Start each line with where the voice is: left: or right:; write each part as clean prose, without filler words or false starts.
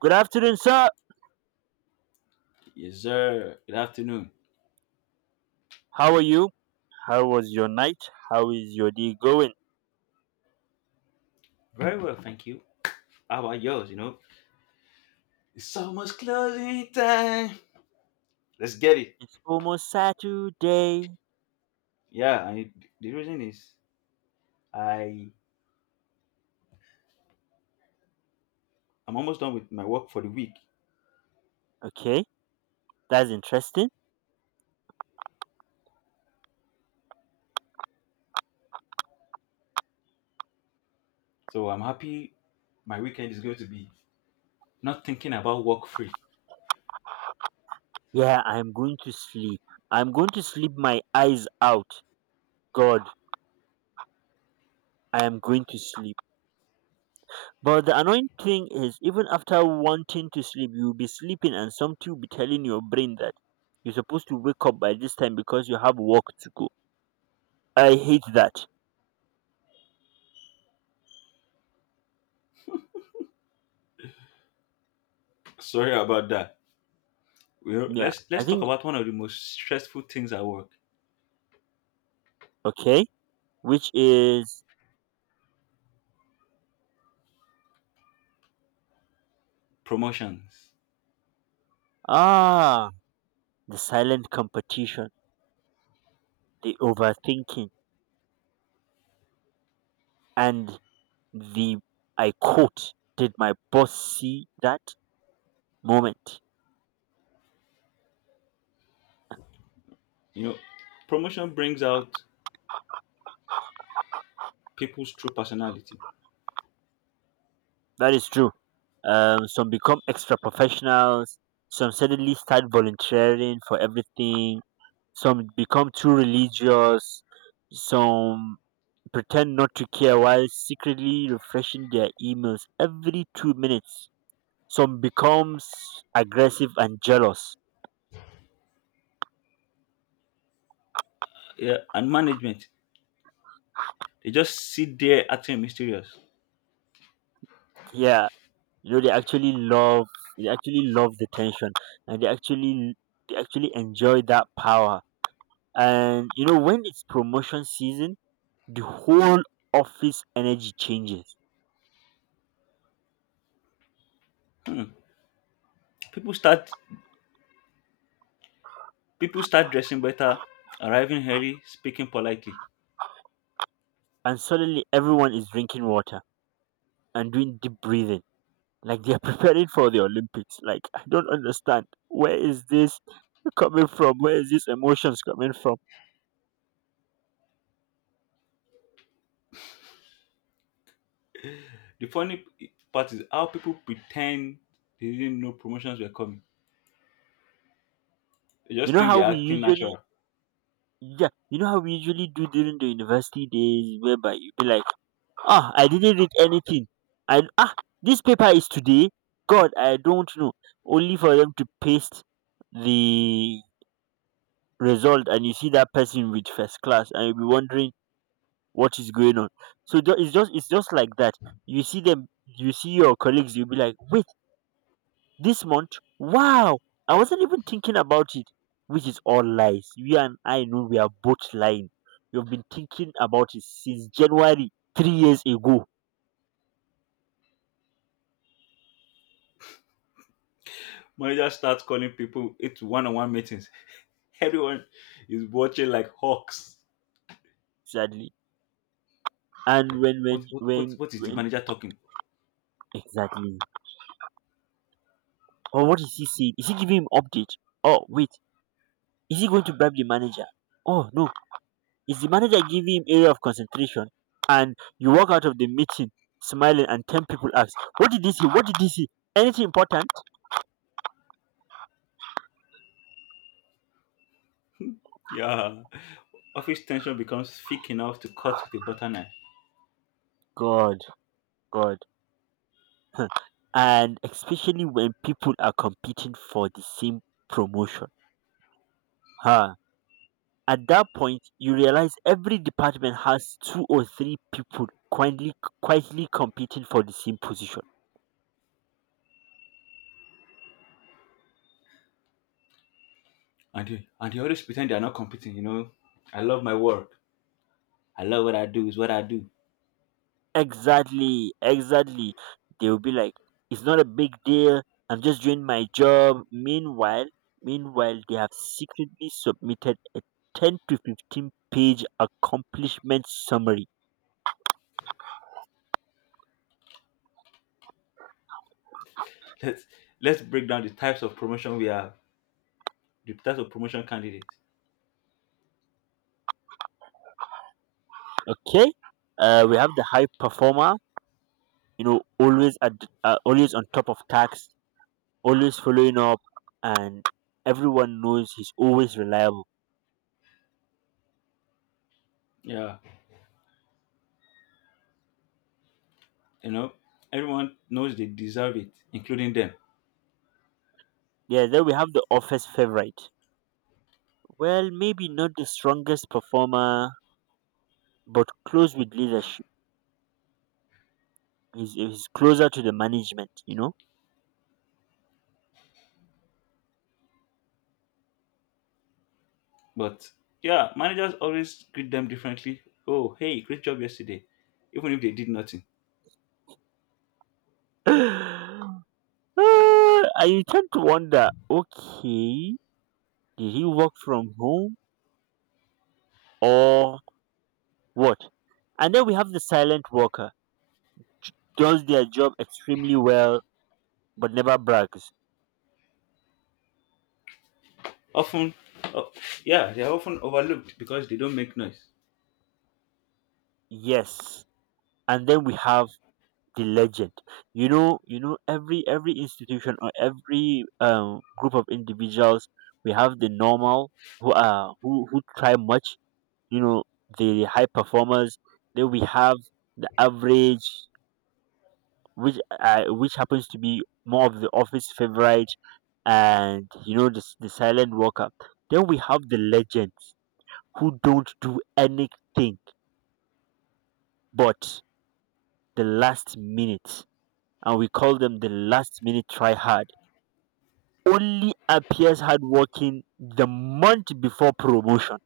right: Good afternoon, sir.
left: Yes, sir. Good afternoon.
right: How are you? How was your night? How is your day going?
left: Very well, thank you. How about yours? You know, it's almost closing time. Let's get it.
right: It's almost Saturday.
left: Yeah, I, the reason is I I'm almost done with my work for the week,
right: Okay, that's interesting.
left: so I'm happy. My weekend is going to be not thinking about work free.
right: Yeah, I'm going to sleep. I'm going to sleep my eyes out. God, I am going to sleep. But the annoying thing is, even after wanting to sleep, you'll be sleeping, and something will be telling your brain that you're supposed to wake up by this time because you have work to go. I hate that.
left: Sorry about that. Well,
right: Yeah,
left: let's
right: I
left: let's talk
right: think,
left: about one of the most stressful things at work:
right: okay, which is,
left: promotions.
right: ah, the silent competition, the overthinking, and the I quote, did my boss see that moment?
left: You know, promotion brings out people's true personality.
right: That is true. Some become extra professionals, some suddenly start volunteering for everything, some become too religious, some pretend not to care while secretly refreshing their emails every 2 minutes. Some becomes aggressive and jealous.
left: Yeah, and management. They just sit there acting mysterious.
right: Yeah, you know, they actually love the tension, and they actually enjoy that power. And you know, when it's promotion season, the whole office energy changes,
left: Hmm People start people start dressing better, arriving early, speaking politely.
right: and suddenly everyone is drinking water and doing deep breathing like they're preparing for the Olympics. Like, I don't understand, where is this coming from? Where is this emotions coming from?
left: The funny part is how people pretend they didn't know promotions were coming. They
right: You
left: just
right: know
left: think
right: how
left: they're
right: we
left: acting
right: usually
left: natural.
right: Yeah, you know how we usually do during the university days, whereby you be like, ah, I didn't read anything. I this paper is today. God, I don't know. Only for them to paste the result, and you see that person with first class, and you'll be wondering what is going on. So it's just like that. You see them, you see your colleagues, you'll be like, wait, this month? Wow, I wasn't even thinking about it. Which is all lies. You and I know we are both lying. You've been thinking about it since January 3 years ago.
left: Managers start calling people into one-on-one meetings. Everyone is watching like hawks.
right: Sadly. And
left: Like
right: when when
left: what what what,
right: when
left: what is the
right: when
left: manager talking?
right: exactly? Or what is he saying? Is he giving him update? Oh wait, is he going to bribe the manager? Oh no, is the manager giving him area of concentration? And you walk out of the meeting smiling, and ten people ask, "What did he say? What did he say? Anything important?"
left: Yeah. Office tension becomes thick enough to cut with a butter knife.
right: God, God. Huh. And especially when people are competing for the same promotion. Ha. At that point, you realize every department has two or three people quietly, quietly competing for the same position.
left: And they always pretend they are not competing, you know. I love my work. I love what I do, is what I do.
right: Exactly, exactly. They will be like, it's not a big deal. I'm just doing my job. Meanwhile, they have secretly submitted a 10 to 15 page accomplishment summary.
left: let's let's break down the types of promotion we have, the types of promotion candidates.
right: Okay, we have the high performer, you know, always always on top of tasks, always following up, and everyone knows he's always reliable.
left: Yeah, you know, everyone knows they deserve it, including them.
right: Yeah, then we have the office favorite. Well, maybe not the strongest performer, but close with leadership. He's closer to the management, you know?
left: But yeah, managers always greet them differently. Oh, hey, great job yesterday, even if they did nothing.
right: Ah, and you tend to wonder, okay, did he work from home or what? And then we have the silent worker. Does their job extremely well, but never brags.
left: Often, oh, yeah, they are often overlooked because they don't make noise.
right: Yes. And then we have the legend. You know, every institution or every group of individuals, we have the normal who try much. You know, the high performers. Then we have the average, which happens to be more of the office favorite, and you know the silent worker. Then we have the legends who don't do anything but the last minute, and we call them the last minute try hard, only appears hardworking the month before promotion.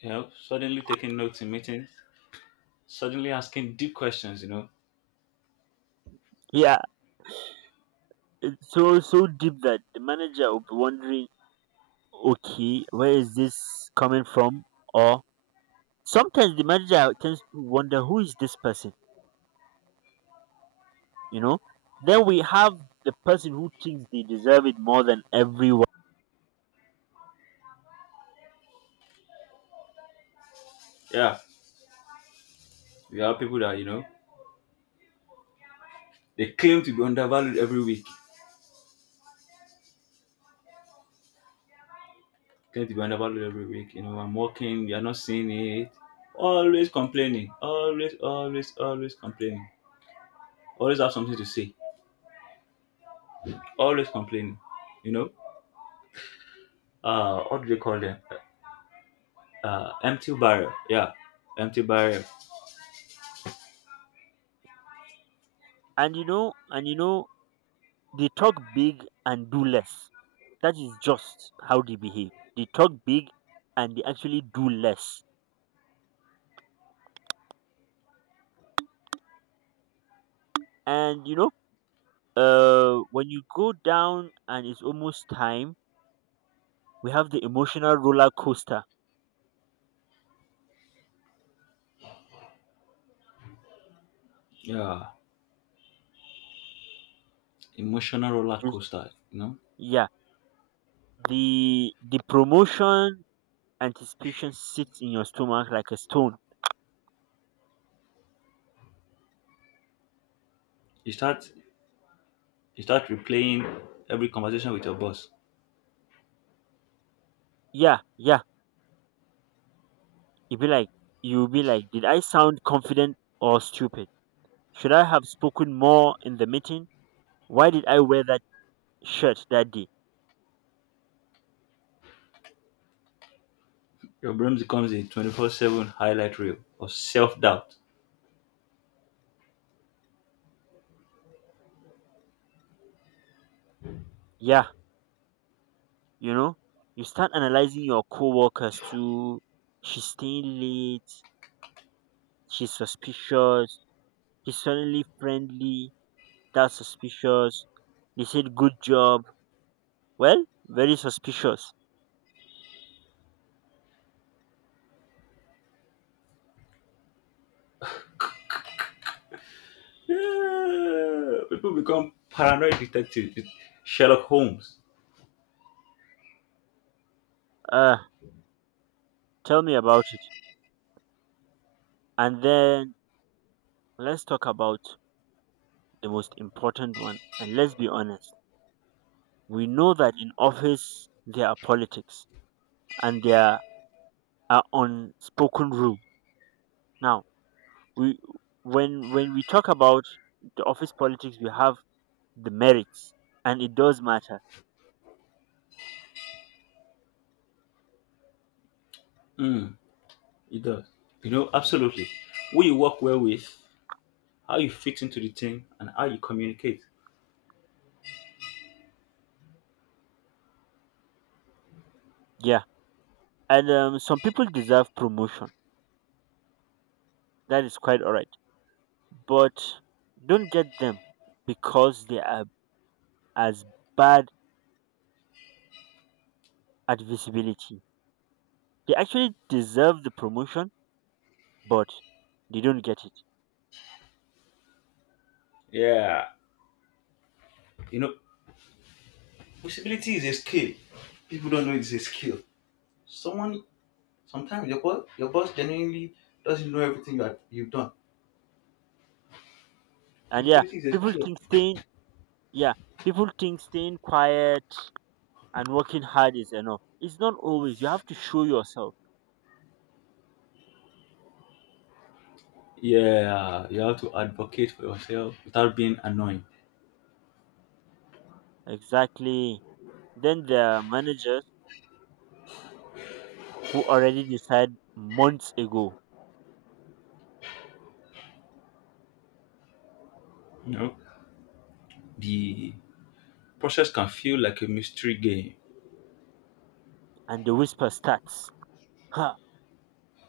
left: You know, suddenly taking notes in meetings, suddenly asking deep questions. You know,
right: Yeah, it's so so deep that the manager will be wondering, okay, where is this coming from? Or sometimes the manager tends to wonder who is this person, you know? Then we have the person who thinks they deserve it more than everyone.
left: yeah, we have people that you know they claim to be undervalued every week get the vulnerable every week. You know, I'm working, you're not seeing it. Always complaining. Always, always, always complaining. Always have something to say. Always complaining. You know? What do they call them? Empty barrel. Yeah. Empty barrel.
right: And you know, they talk big and do less. That is just how they behave. They talk big, and they actually do less. And you know, when you go down and it's almost time, we have the emotional roller coaster.
left: Yeah. Emotional roller
right: Just-
left: coaster. You know?
right: yeah, the promotion anticipation sits in your stomach like a stone.
left: You start you start replaying every conversation with your boss.
right: Yeah, yeah, you'll be like, did I sound confident or stupid? Should I have spoken more in the meeting? Why did I wear that shirt that day?
left: Your brain becomes a 24-7 highlight reel of self-doubt.
right: Yeah, you know, you start analyzing your coworkers too. She's staying late, she's suspicious. He's suddenly friendly, that's suspicious. They said good job. Well, very suspicious.
left: Yeah, people become paranoid detectives, with Sherlock Holmes.
right: Uh, tell me about it. And then let's talk about the most important one. And let's be honest. We know that in office there are politics and there are unspoken rules. Now, we when we talk about the office politics. We have the merits, and it does matter.
left: Mm, it does. You know, absolutely. Who you work well with, how you fit into the team, and how you communicate.
right: Yeah. And some people deserve promotion. That is quite alright, but don't get them because they are as bad at visibility. They actually deserve the promotion, but they don't get it.
left: Yeah, you know, visibility is a skill. People don't know it's a skill. Someone sometimes your boss genuinely doesn't know everything you've done.
right: And yeah,
left: Visibility is a
right: people
left: skill.
right: think staying yeah, people think staying quiet and working hard is enough. It's not always. You have to show yourself.
left: Yeah, you have to advocate for yourself without being annoying.
right: Exactly. Then there are managers who already decide months ago,
left: You know, the process can feel like a mystery game.
right: and the whisper starts. Huh,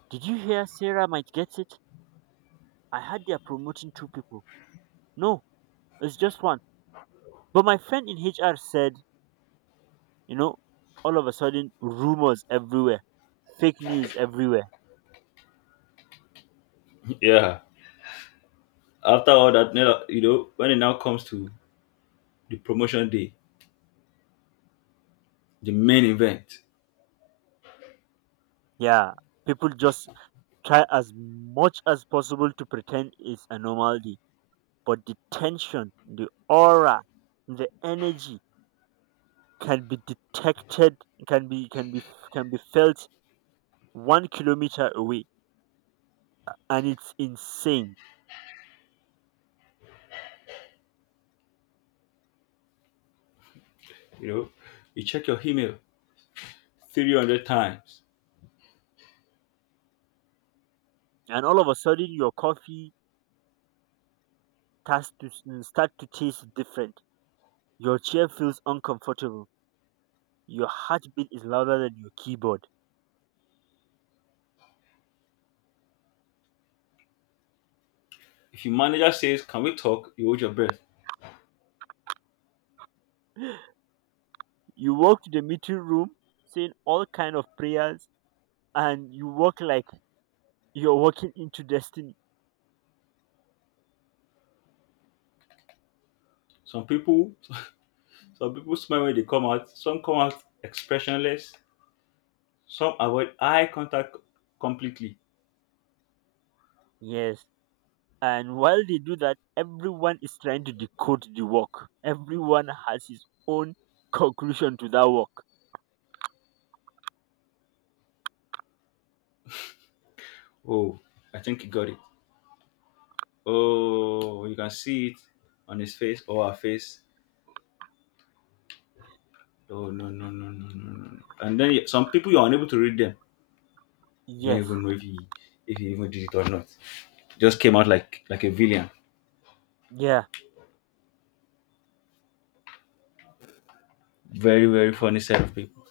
right: did you hear Sarah might get it? I heard they're promoting two people. No, it's just one. But my friend in HR said, you know, all of a sudden rumors everywhere, fake news everywhere.
left: Yeah. After all that, you know, when it now comes to the promotion day, the main event,
right: Yeah. People just try as much as possible to pretend it's a normality. But the tension, the aura, the energy can be detected, can be can be can be felt 1 kilometer away. And it's insane.
left: you know, you check your email 300 times.
right: And all of a sudden your coffee starts to start to taste different. Your chair feels uncomfortable. Your heartbeat is louder than your keyboard.
left: If your manager says, can we talk? You hold your breath.
right: You walk to the meeting room saying all kind of prayers, and you walk like you're walking into destiny.
left: Some people, some people smile when they come out. Some come out expressionless. Some avoid eye contact completely.
right: Yes. And while they do that, everyone is trying to decode the work. Everyone has his own conclusion to that work.
left: Oh, I think he got it. Oh, you can see it on his face or her face. Oh, no, no, no, no, no, no, no. And then some people, you're unable to read them. We don't
right: Yes.
left: even know if he even did it or not. Just came out like a villain.
right: Yeah.
left: Very very funny set of people.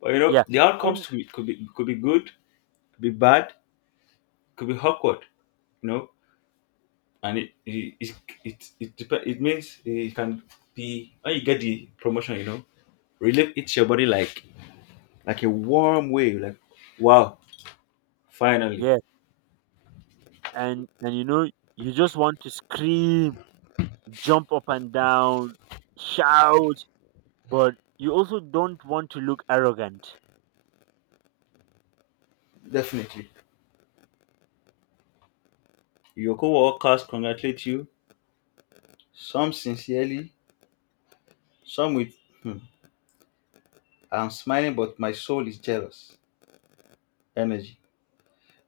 left: But you know
right: Yeah.
left: the outcomes
right: And
left: to it could be good, could be bad, could be awkward. You know, and it means it can be when you get the promotion. You know, relief hits your body like a warm wave. Like wow, finally,
right: yes. And you know, you just want to scream, jump up and down, shout, but you also don't want to look arrogant.
left: definitely. Your co-workers congratulate you. Some sincerely, some with hmm, I'm smiling, but my soul is jealous. Energy.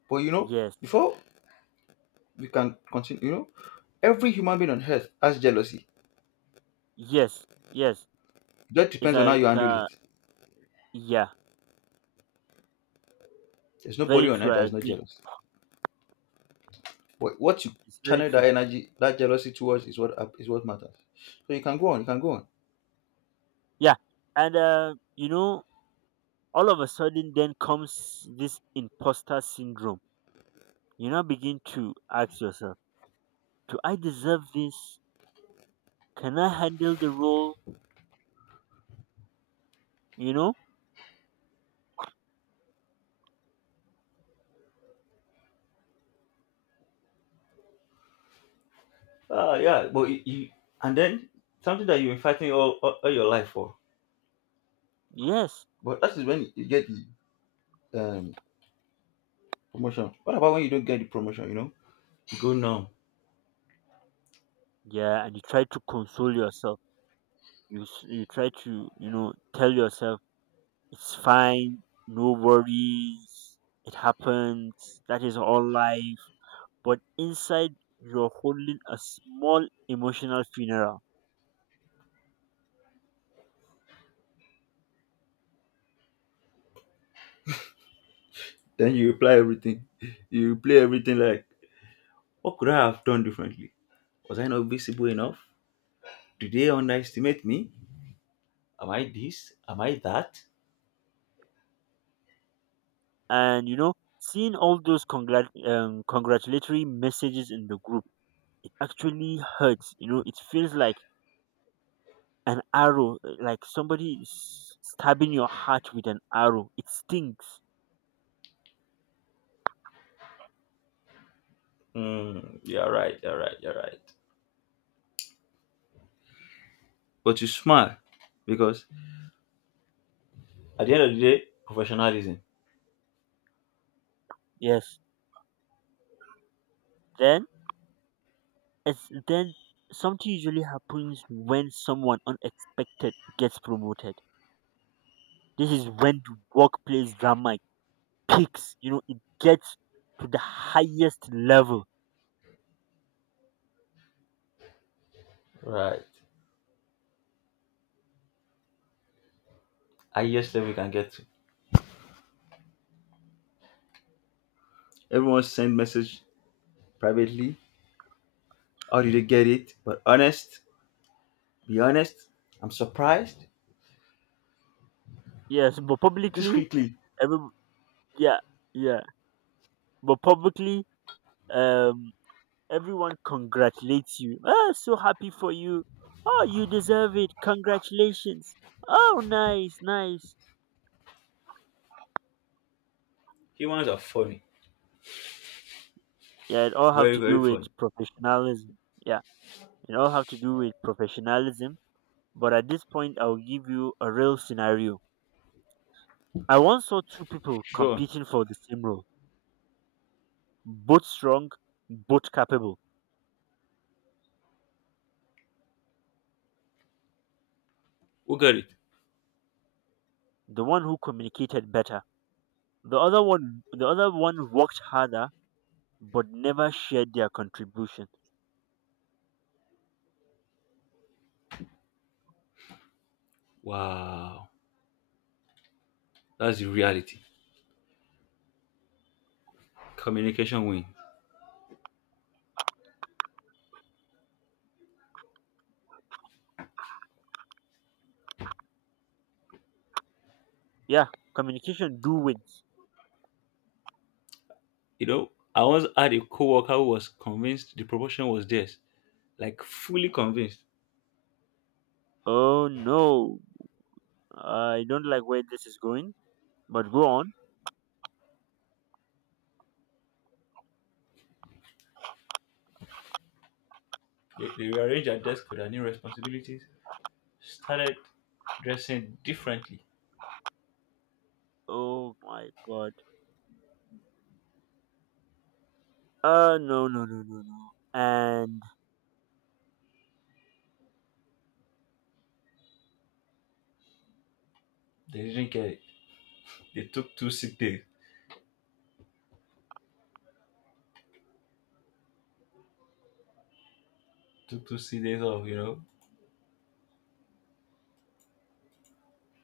left: But you know,
right: Yes.
left: before we can continue, you know, every human being on earth has jealousy.
right: Yes, yes.
left: That
right: It's
left: depends on how
right: a,
left: you
right: it's
left: handle
right: a,
left: it.
right: yeah,
left: There's
right: very
left: nobody on
right: true.
left: earth
right: I
left: that is not
right: agree.
left: jealous. But what you
right: It's very
left: channel that
right: true.
left: energy, that jealousy towards is is what matters. So you can go on, you can go on.
right: Yeah. And, you know, all of a sudden then comes this imposter syndrome. You now begin to ask yourself, do I deserve this? Can I handle the role? You know?
left: Ah, yeah, but you and then something that you've been fighting all your life for.
right: Yes.
left: But that is when you get the promotion. What about when you don't get the promotion? You know, you go numb.
right: Yeah. And you try to console yourself. You try to, you know, tell yourself, it's fine. No worries. It happens. That is all life, but inside you're holding a small emotional funeral.
left: Then you reply everything. You replay everything like what could I have done differently? Was I not visible enough? Did they underestimate me? Am I this? Am I that?
right: And you know, seeing all those congratulatory messages in the group, it actually hurts. You know, it feels like an arrow, like somebody is stabbing your heart with an arrow. It stinks.
left: Mm, you're right. But you smile because at the end of the day, professionalism.
right: Yes. Then it's then something usually happens when someone unexpected gets promoted. This is when the workplace drama peaks, you know, it gets to the highest level.
left: Right. Highest level we can get to. Everyone send message privately. How did they get it? Be honest. I'm surprised.
right: Yes, but publicly,
left: Discreetly.
right: every, yeah, yeah, but publicly, um, everyone congratulates you. Oh, so happy for you. Oh, you deserve it. Congratulations. Oh, nice, nice.
left: Humans are funny.
right: Yeah, it all have
left: Very,
right: to
left: very
right: do with
left: funny.
right: professionalism. Yeah, it all have to do with professionalism. But at this point, I'll give you a real scenario. I once saw two people
left: Go on.
right: competing for the same role, both strong, both capable.
left: Who got it?
right: The one who communicated better. The other one, worked harder but never shared their contribution.
left: Wow. That's the reality. Communication win.
right: Yeah, communication do wins.
left: You know, I once had a coworker who was convinced the promotion was theirs, like fully convinced.
right: Oh no, I don't like where this is going, but go on.
left: They rearranged their desk for their new responsibilities, started dressing differently.
right: Oh my god, no, no, no, no, no. And
left: They didn't care. They took two sick days, took two sick days off, you know,